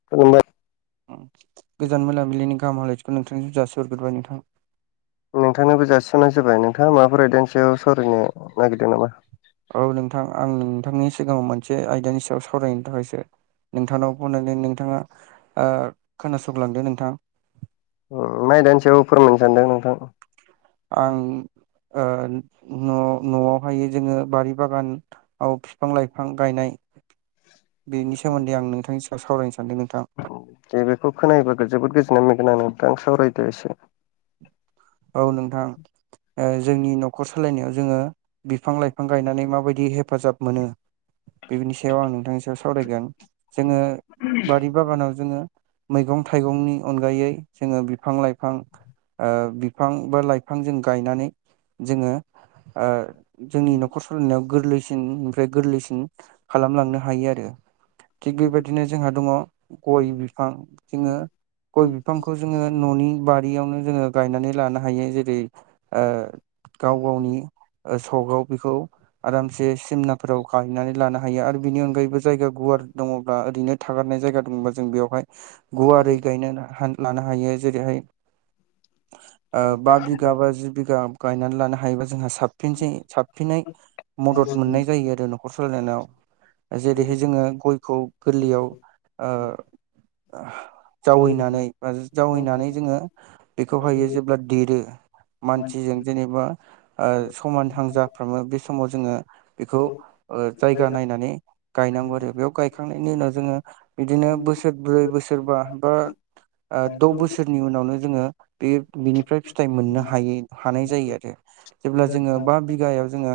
[unintelligible] गोजान मोनाबिलिनि गाहाम हामलायथिखौ नोंथांनि जासि हरग्रोबाय नोंथां नोंथांनोबो जासिनाय जाबाय नोंथाङा माबाफोर एदेनसेयाव सावरायनो नागिरदों नामा औ नोंथां आं नोंथांनि सिगाङाव मोनसे आयदानि सायाव सावरायनो थाखायसो नोंथांनाव फनानै नोंथाङा ओ खोनासलांदो नोंथां अ मा आयदानि सायाव फोरमायनो सानदों नोंथां आं ओ न' न'आवहाय जोङो बारि बागान औ फिफां लाइफां गायनाय बेनि सोमोन्दै आं नोंथांनि सायाव सावरायनो सानदों नोंथां जे बेखौ खोनायो बा गो जोबोद गोजोननाय मोनगोन आं नोंथां सावरायदो एसे औ नोंथां ओ जोंनि न'खर सालायनायाव जोङो बिफां लाइफां गायनानै माबायदि हेफाजाब मोनो बेफोनि सायाव आं नोंथांनि सावरायगोन जोङो बारि बागानाव जोङो मैगं थाइगंनि अनगायै जोङो बिफां लाइफां ओ बिफां बा लाइफां जों गायनानै जोङो ओ जोंनि न'खर स'लायनायाव गोरलैसिन ओमफ्राय गोरलैसिन खालामलांनो हायो आरो थिग बेबायदिनो जोंहा दङ गय बिफां, जोङो गय बिफांखौ जोङो न'नि बारियावनो जोङो गायनानै लानो हायो जेरै ओ गाव गावनि ओ सकआव बेखौ आरामसे सिमनाफोराव खाहैनानै लानो हायो। आरो बिनि अनगायैबो जायगा गुवार दङब्ला ओरैनो थागारनाय जायगा दंबा जों बेयावहाय गुवारै गायनो हा लानो हायो जेरैहाय ओ बा बिघा, बा जि बिघा गायनानै लानो हायोबा जोंहा साबफिनसै साबसिनै मदद मोननाय जायो आरो न'खर सालायलांनायाव, जेरैहाय जोङो गयखौ गोरलैयाव ओ हा जावैनानै बा जावैनानै जोङो बेखौहायो जेब्ला देरो मानसिजों जेनेबा ओ समानहां जाफ्रामो, बे समाव जोङो बेखौ ओ जायगा नायनानै गायनांगौ आरो, बेयाव गायखांनायनि उनाव जोङो बिदिनो बोसोर ब्रै बोसोर बा, बा ओ द' बोसोरनि उनावनो जोङो बे फ्राय फिथाइ मोननो हायो हानाय जायो आरो जेब्ला जोङो बा बिघायाव जोङो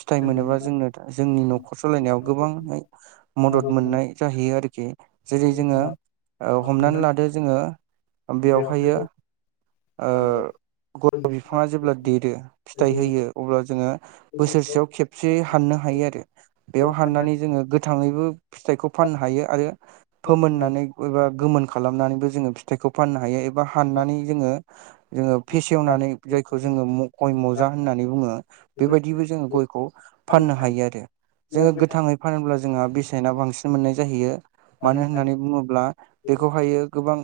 फिथाइ मोनोबा जोंनो जोंनि न'खर सालायनायाव गोबांयै मदद मोननाय जाहैयो आरोखि जेरै जोङो हमनानै लादो जोङो बेवहायो ओ गय' फिफाङा जेब्ला देरो फिथाइ होयो अब्ला जोङो बोसोरसेयाव खेबसे हाननो हायो आरो बेयाव हाननानै जोङो गोथाङैबो फिथाइखौ फाननो हायो, आरो फोमोननानै एबा गोमोन खालामनानैबो जोङो फिथाइखौ फाननो हायो एबा हाननानै जोङो जोङो फेसेवनानै जायखौ जोङो गय मजा होननानै बुङो, बेबायदिबो जोङो गयखौ फाननो हायो आरो जोङो गोथाङै फानोब्ला जोंहा बेसेना बांसिन मोननाय जाहैयो, मानो होननानै बुङोब्ला बेखौहायो गोबां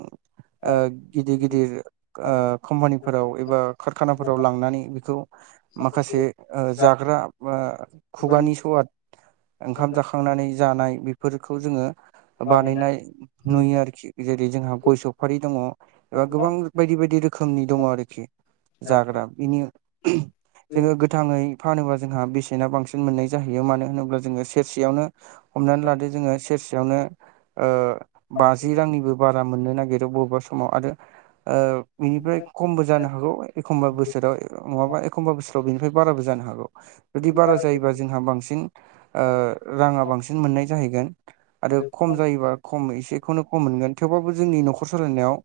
ओ गिदिर गिदिर ओ कम्पानिफोराव एबा खारखानाफोराव लांनानै बेखौ माखासे ओ जाग्रा बा खुगानि सुवाद ओंखाम जाखांनानै जानाय बेफोरखौ जोङो बानायनाय नुयो आरोखि जेरै जोंहा गय सफारि दङ एबा गोबां बायदि बायदि रोखोमनि दङ आरोखि जाग्रा बिनि जोङो गोथाङै फानोबा जोंहा बेसेना बांसिन मोननाय जाहैयो मानो होनोब्ला जोङो सेरसेयावनो हमनानै लादो जोङो सेरसेयावनो ओ बाजि रांनिबो बारा मोननो नागिरो बबेबा समाव आरो ओ बेनिफ्राय खमबो जानो हागौ एखमबा बोसोराव नङाबा एखमबा बोसोराव बेनिफ्राय बाराबो जानो हागौ। जुदि बारा जायोबा जोंहा बांसिन ओ राङा बांसिन मोननाय जाहैगोन। आरो खम जायोबा खम एसेखौनो खम मोनगोन थेवबाबो जोंनि न'खर सलायनायाव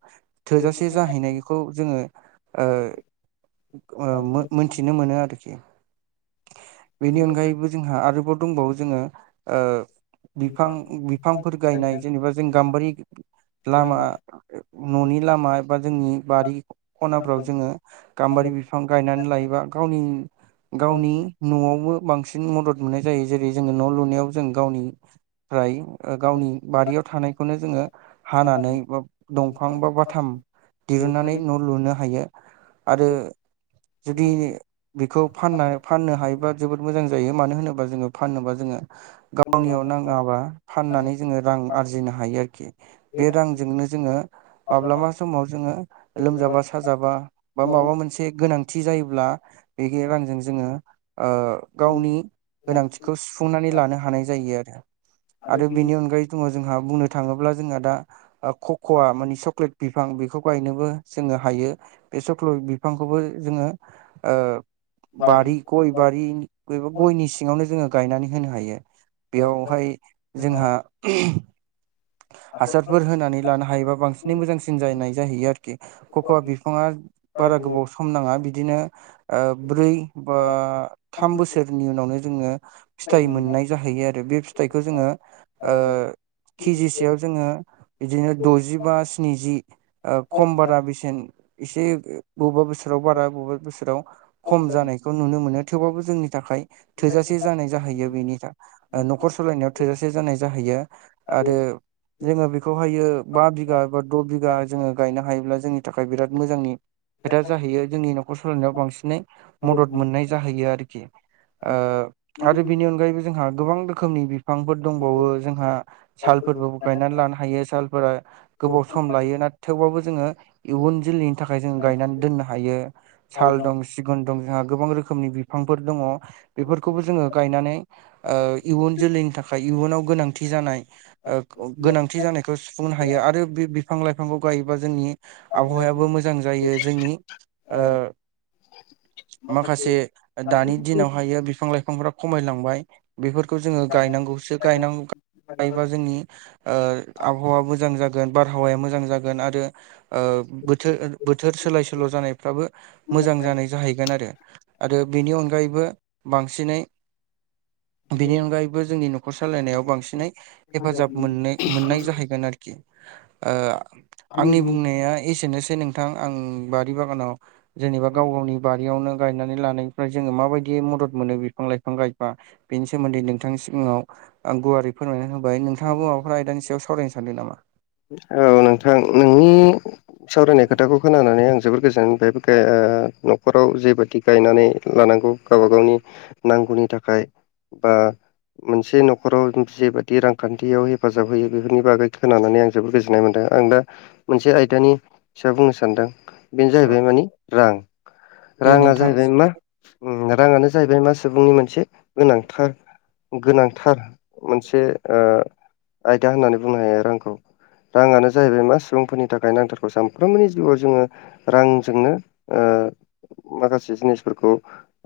जाहैनायखौ जोङो ओ ओ मो-मोन्थिनो मोनो आरोखि। बेनि अनगायैबो जोंहा आरोबाव दंबावो जोङो ओ बिफां बिफांफोर गायनाय जेनेबा जों गाम्बारि लामा न'नि लामा‌ नि बारि खनाफ्राव जोङो गाम्बारि बिफां गायनानै लायोबा गावनि गावनि न'आवबो बांसिन मदद मोननाय जायो जेरै जोङो न' लुनायाव जों गावनि फ्राय ओ गावनि बारियाव थानायखौनो जोङो हानानै बा दंफां बा बाथाम दिहुननानै न' लुनो हायो आरो जुदि बेखौ फानना फाननो हायोबा जोबोद मोजां जायो मानो होनोबा जोङो फाननोबा जोङो गावनियाव नाङाबा फाननानै जोङो रां आरजिनो हायो आरोखि। बे रांजोंनो जोङो माब्लाबा समाव जोङो लोमजाबा साजाबा बा माबा मोनसे गोनांथि जायोब्ला बे रांजों जोङो ओ गावनि गोनांथिखौ सुफुंनानै लानो हानाय जायो आरो आरो बेनि अनगायै दङ जोंहा बुंनो थाङोब्ला जोंहा दा ओ कक'आ मानि चक्लेट बिफां बेखौ गायनोबो जोङो हायो बे सख्ल' बिफांखौबो जोङो ओ बारि गय बारि गयनि सिङावनो जोङो गायनानै होनो हायो। बेयावहाय जोंहा हासारफोर होनानै लानो हायोबा बांसिनै मोजांसिन जानाय जाहैयो आरोखि कक'आ बिफाङा बारा गोबाव सम नाङा बिदिनो ओ ब्रै बा थाम बोसोरनि उनावनो जोङो फिथाइ मोननाय जाहैयो आरो बे फिथाइखौ जोङो ओ [inaudible] केजिसेयाव जोङो बिदिनो द'जि बा स्निजि ओ खम बारा बेसेन एसे बबेबा बोसोराव बारा बबेबा बोसोराव खम जानायखौ नुनो मोनो थेवबाबबो जोंनि थाखाय थोजासे जानाय जाहैयो। नि न'खर सालायनायाव थोजासे जानाय जाहैयो आरो जोङो बेखौहायो बा बिघा बा द' बिघा जोङो गायनो हायोब्ला जोंनि थाखाय बिराद मोजांनि खोथा जाहैयो जोंनि न'खर सलायनायाव बांसिनै मदद मोननाय जाहैयो आरोखि। ओ आरो बेनि अनगायैबो जोंहा गोबां रोखोमनि बिफांफोर दंबावो जोंहा सालफोरबो गायनानै लानो हायो सालफोरा गोबाव सम लायो ना थेवबाबो जोङो इयुन जोलैनि थाखाय जों गायनानै दोननो हायो। साल दं सिगुन दं जोंहा गोबां रोखोमनि बिफांफोर दङ बेफोरखौबो जोङो गायनानै ओ इयुन जोलैनि थाखाय इयुनाव गोनांथि जानाय ओ गोनांथि जानायखौ सुफुंनो हायो आरो बे बिफां लाइफांखौ गायोबा जोंनि आबहावायाबो मोजां जायो जोंनि ओ माखासे दानि दिनावहायो बिफां लाइफांफोरा खमायलांबाय। बेफोरखौ जोङो गायनांगौसो गायनांगौ थायोबा जोंनि ओ आबहावा मोजां जागोन बारहावाया मोजां जागोन आरो ओ बोथोर बोथोर सोलाय सोल' जानायफ्राबो मोजां जानाय जाहैगोनआरो। आरो बेनि अनगायैबो बांसिनै बेनि अनगायैबो जोंनि न'खर सालायनायाव बांसिनै हेफाजाब मोननो मोननाय जाहैगोन आरोखि। ओ आंनि बुंनाया एसेनोसै नोंथां आं बारि बागानाव जेनेबा गाव गावनि बा यावनो गायनानै लानायनिफ्राय जोङो माबायदि मदद मोनो बिफां लाइफां गायबा बेनि सोमोन्दै नोंथांनि सिगाङाव ओ गुवारै फोरमायनानै होबाय नोंथाङाबो माबाफोरा आयदानि सायाव सावरायनो सानदों नामा? औ नोंथां नोंनि सावरायनाय खोथाखौ खोनानानै आं जोबोर गोजोननाय मोनबाय ओ न'खराव जेबायदि गायनानै लानांगौ गावबा गावनि नांगौनि थाखाय बा मोनसे न'खराव जेबादि रां खान्थियाव हेफाजाब होयो बेफोरनि बागै खोनानानै आं जोबोद गोजोननाय मोनदों आं दा मोनसे आयदानि सायाव बुंनो सानदों बेनो जाहैबाय मानि रां दे राङा नोंथां जाहैबाय मा ओम राङानो जाहैबाय मा सुबुंनि मोनसे गोनांथार गोनांथार मोनसे ओ आयदा होननानै बुंनो हायो रांखौ। राङानो जाहैबाय मा सुबुंफोरनि थाखाय नांथारगौ सानफ्रोमबोनि जिउआव जोङो रांजोंनो ओ‌ माखासे जिनिसफोरखौ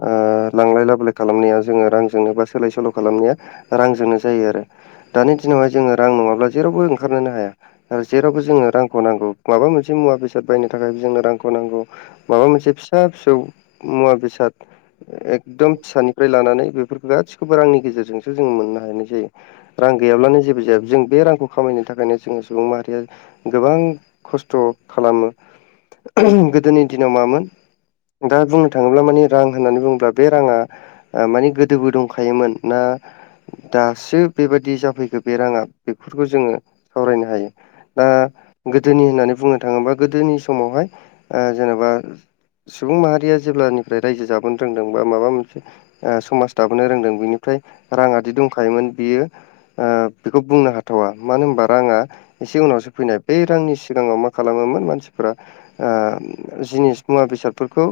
ओ लांलाय लाबोलाय खालामनाया जोङो रांजोंनो बा सोलाय सोल' खालामनाया रांजोंनो जायो आरो। दानि दिनावहाय जोङो रां नङाब्ला जेरावबो ओंखा ओंखारनोनो हाया आरो जेरावबो जोंनो रांखौ नांगौ माबा मोनसे मुवा बेसाद बायनो थाखाय जोंनो रांखौ नांगौ। माबा मोनसे फिसा फिसौ मुवा बेसाद एक दम फिसानिफ्राय लानानै बेफोरखौ गासिखौबो रांनि गेजेरजोंसो जोङो मोननो हानाय जायो। रां गैयाब्लानो जेबो जाया जों बे रांखौ खामायनो थाखायनो जोङो सुबुं माहारिया गोबां खस्थ' खालामो। गोदोनि दिनाव मामोन दा बुंनो थाङोब्ला माने रां होननानै बुङोब्ला बे राङा माने गोदोबो दंखायोमोन ना दासो बेबायदि जाफैगो बे राङा बेफोरखौ जोङो सावरायनो हायो दा गोदोनि होननानै बुंनो थाङोबा गोदोनि समावहाय ओ जेनेबा सुबुं माहारिया जेब्ला निफ्राय रायजो जाबोन रोंदों बा माबा मोनसे समाज दाबोनो रोंदों बिनिफ्राय राङादि दंखायोमोन बियो ओ बेखौ बुंनो हाथावा मानो होनबा राङा एसे उनावसो फैनाय बे सिगांनि सिगाङाव मा खालामोमोन मानसिफोरा ओ जिनिस मुवा बेसादफोरखौ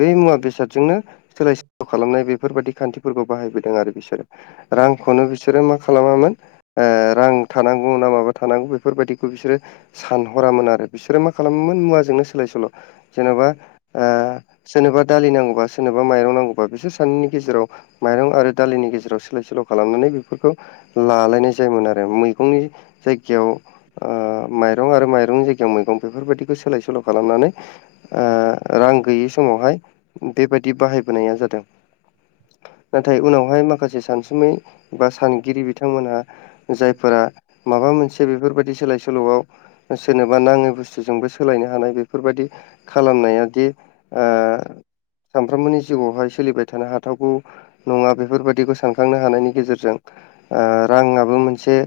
बे मुवा बेसादजोंनो सोलाय सोल' खालामनाय बेफोर बायदि खान्थिफोरखौ बाहायबोदों आरो बिसोरो। रांखौनो बिसोरो मा खालामामोन ओ रां थानांगौ ना माबा थानांगौ बेफोरबायदिखौ बिसोरो सानहरामोन आरो बिसोरो मा खालामोमोन मुवाजोंनो सोलाय सोल' जेन'बा ओ औ। सोरनोबा दालि नांगौबा सोरनोबा माइरं नांगौबा बिसोर सानैनि गेजेराव माइरं आरो दालिनि गेजेराव सोलाय सोल' खालामनानै बेफोरखौ लालायनाय जायोमोन आरो मैगंनि जायगायाव ओ माइरं आरो माइरंनि जायगायाव मैगं‌ बेफोरबायदिखौ सोलाय सोल' खालामनानै ओ रां गैयै समावहाय बेबायदि बाहायबोनाया जादों। नाथाय उनावहाय माखासे सानसुमै बा सान बिथांमोनहा जायफोरा माबा मोनसे बेफोरबायदि सोलाय सोल'आव सोरनोबा नाङै बुस्थुजोंबो सोलायनो हानाय बेफोरबायदि खालामनाया दि ओ सामफ्रोमबोनि जिउआवहाय सोलिबाय थानो हाथावगौ नङा बेफोरबादिखौ सानखांनो हानायनि गेजेरजों ओ राङाबो मोनसे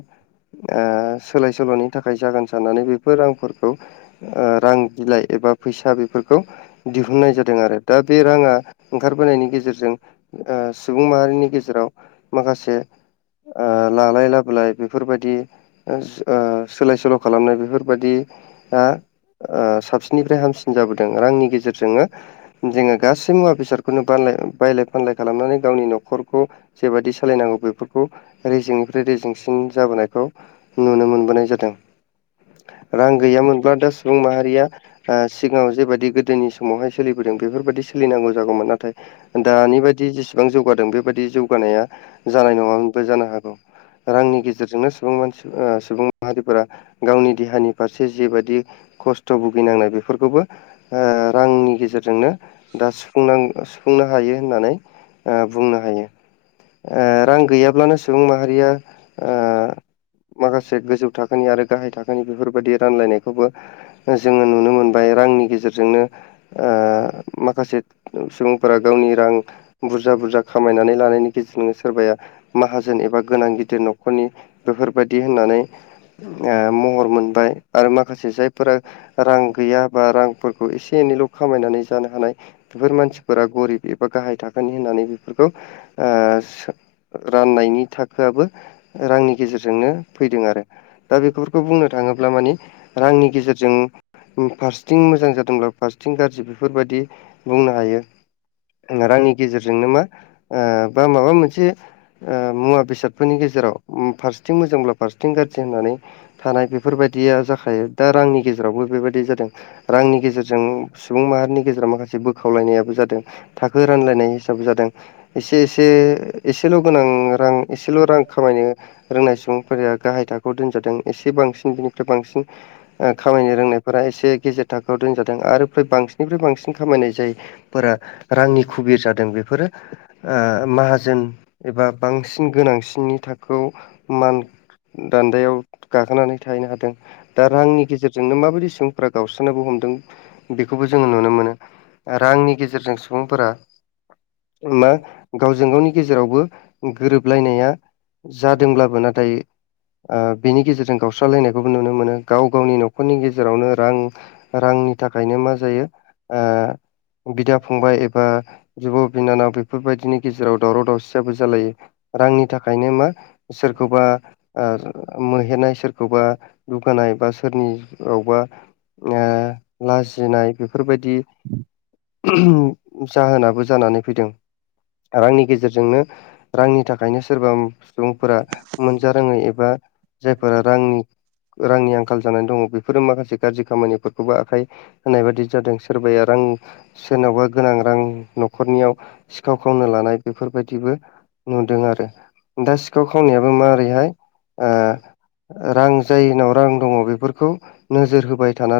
ओ सोलाय सोल'नि थाखाय जागोन साननानै बेफोर रांफोरखौ ओ रां बिलाइ एबा फैसा बेफोरखौ दिहुननाय जादों आरो दा बे राङा ओंखारबोनायनि गेजेरजों ओ सुबुं माहारिनि गेजेराव माखासे, ओ लालाय लाबोलाय बेफोरबायदि, ओ सोलाय सोल' खालामनाय बेफोर बायदि, ओ साबसिननिफ्राय हामसिन जाबोदों। रांनि गेजेरजोंनो, जोङो गासै मुवा बेसादखौनो बायलाय फानलाय खालामनानै गावनि न'खरखौ जेबादि सालायनांगौ। खौ रेजेंंनिफ्राय रेजेंसिन जाबोनायखौ नुनो मोनबोनाय जादों। रां गैयामोनब्ला दा सुबुं माहारिया ओ सिगाङाव जेबायदि गोदोनि समावहाय सोलिबोदों बेफोरबायदिसो सोलिनांगौ जागौमोन। नाथाय दानि बायदि जेसेबां जौगादों बेबायदि जौगानाया जानाय नङामोन। जानो हागौ रांनि गेजेरजोंनो सुबुं मानसि सुबुं माहारिफोरा, गावनि देहानि फारसे जेबायदि खस्थ' खस्थ' भुगिनांनाय बेफोरखौबो ओ रांनि गेजेरजोंनो दा सुफुंनां सुंफुंनो हायो हनानै बुंनो हायो ओ रां गैया सुबुं माहारिया ओ माखासे गोजौ थाखोनि आरो गाहाय थाखोनि आं बेफोर बायदि रानलायनायखौबो जोङो नुनो मोनबाय रांनि गेजेरजोंनो। ओ माखासे सुबुंफोरा गावनि रां बुरजा बुरजा। खामायनानै लानायनि गेजेरजोंनो सोरबाया। माहाजोन एबा गोनां गिदिर न'खरनि बेफोर बायदि होननानै महर मोन आरो माखासे जायफोरा रां गैया बा रांफोर खौ एसे एनैल' खामायनानै जानो हानाय। बेफोर मानसिफोरा गरिब एबा गाहाय थाखोनि होननानै बेफोरखौ औ राननायनि थाखोआबो रांनि गेजेरजोंनो। फैदों आरो दा बेफोरखौ बुंनो थाङोब्ला मानि रांनि गेजेरजों। फारथिं मोजां जादोंब्ला फारथिं गाज्रि बेफोरबायदि बुंनो हायो। रांनि गेजेरजोंनोंमा ओ बा माबा मोनसे। ओ मुवा बेसादफोरनि गेजेराव फारसेथिं मोजांब्ला फारसेथिं गाज्रि होननानै। थानाय बेफोरबायदिया जाखायो दा रांनि गेजेरावबो बेबायदि जादों रांनि गेजेरजों। सुबुं माहारिनि गेजेराव माखासे बोखावलायनायाबो जादों थाखो रानलायनाय हिसाबै जादों। एसे एसे एसे एसेल' गोनां रां एसेल' रां खामायनो रोंनाय सुबुंफोरा गाहाय थाखोआव दोंजोब। दों एसे बांसिन बिनिफ्राय बांसिन ओ खामायनो रोंनायफोरा एसे गेजेर थाखोआव दोनजादों आरो फ्राय बांसिननिफ्राय बांसिन खामायनाय जायो। फोरा रांनि खुबिर जादों बेफोरो ओ माहाजोन। एबा बांसिन गोनांसिननि थाखोआव मान दान्दायाव गाखोनानै, थाहैनो हादों दा रांनि गेजेरजोंनो माबायदि सों फ्रा गावस्रानोबो हमदों बेखौबो जोङो नुनो मोनो ओ रांनि गेजे गेजेरजों सुबुंफोरा मा गावजों गावनि गेजेरावबो। गोरोबलायनाया जादोंब्लाबो नाथाय ओ बेनि गेजेरजों गावस्रा खालायनायखौबो नुनो मोनो गाव गावनि न'खरनि गेजेरावनो रां। रांनि थाखायनो मा जायो ओ बिदा फंबाय एबा बिब' बिनानाव बेफोरबायदिनि गेजेराव दावराव दावसियाबो जालायो। रांनि थाखायनो मा सोरखौबा। ओ मोहेरनाय सोरखौबा दुगानाय बा सोरनियावबा ओ लाजिनाय बेफोरबायदि जाहोनाबो जानानै फैदों रांनि गेजेरजोंनो रांनि थाखायनो सोरबा सुबुंफोरा मोनजा रोङै एबा जायफोरा रांनि रांनि आंखाल जानानै दङ बे फोरो माखासे गाज्रि खामानिफोरखौबो आखाय होनाय बादि जादों सोरबाया रां सोरनावबा गोनां रां न'खरनियाव सिखाव खावनो लानाय बेफोरबायदिबो। नुदों आरो दा सिखाव खावनायाबो माबोरैहाय। ओ रां जायनाव रां दङ बेफोरखौ नोजोर होबाय थाना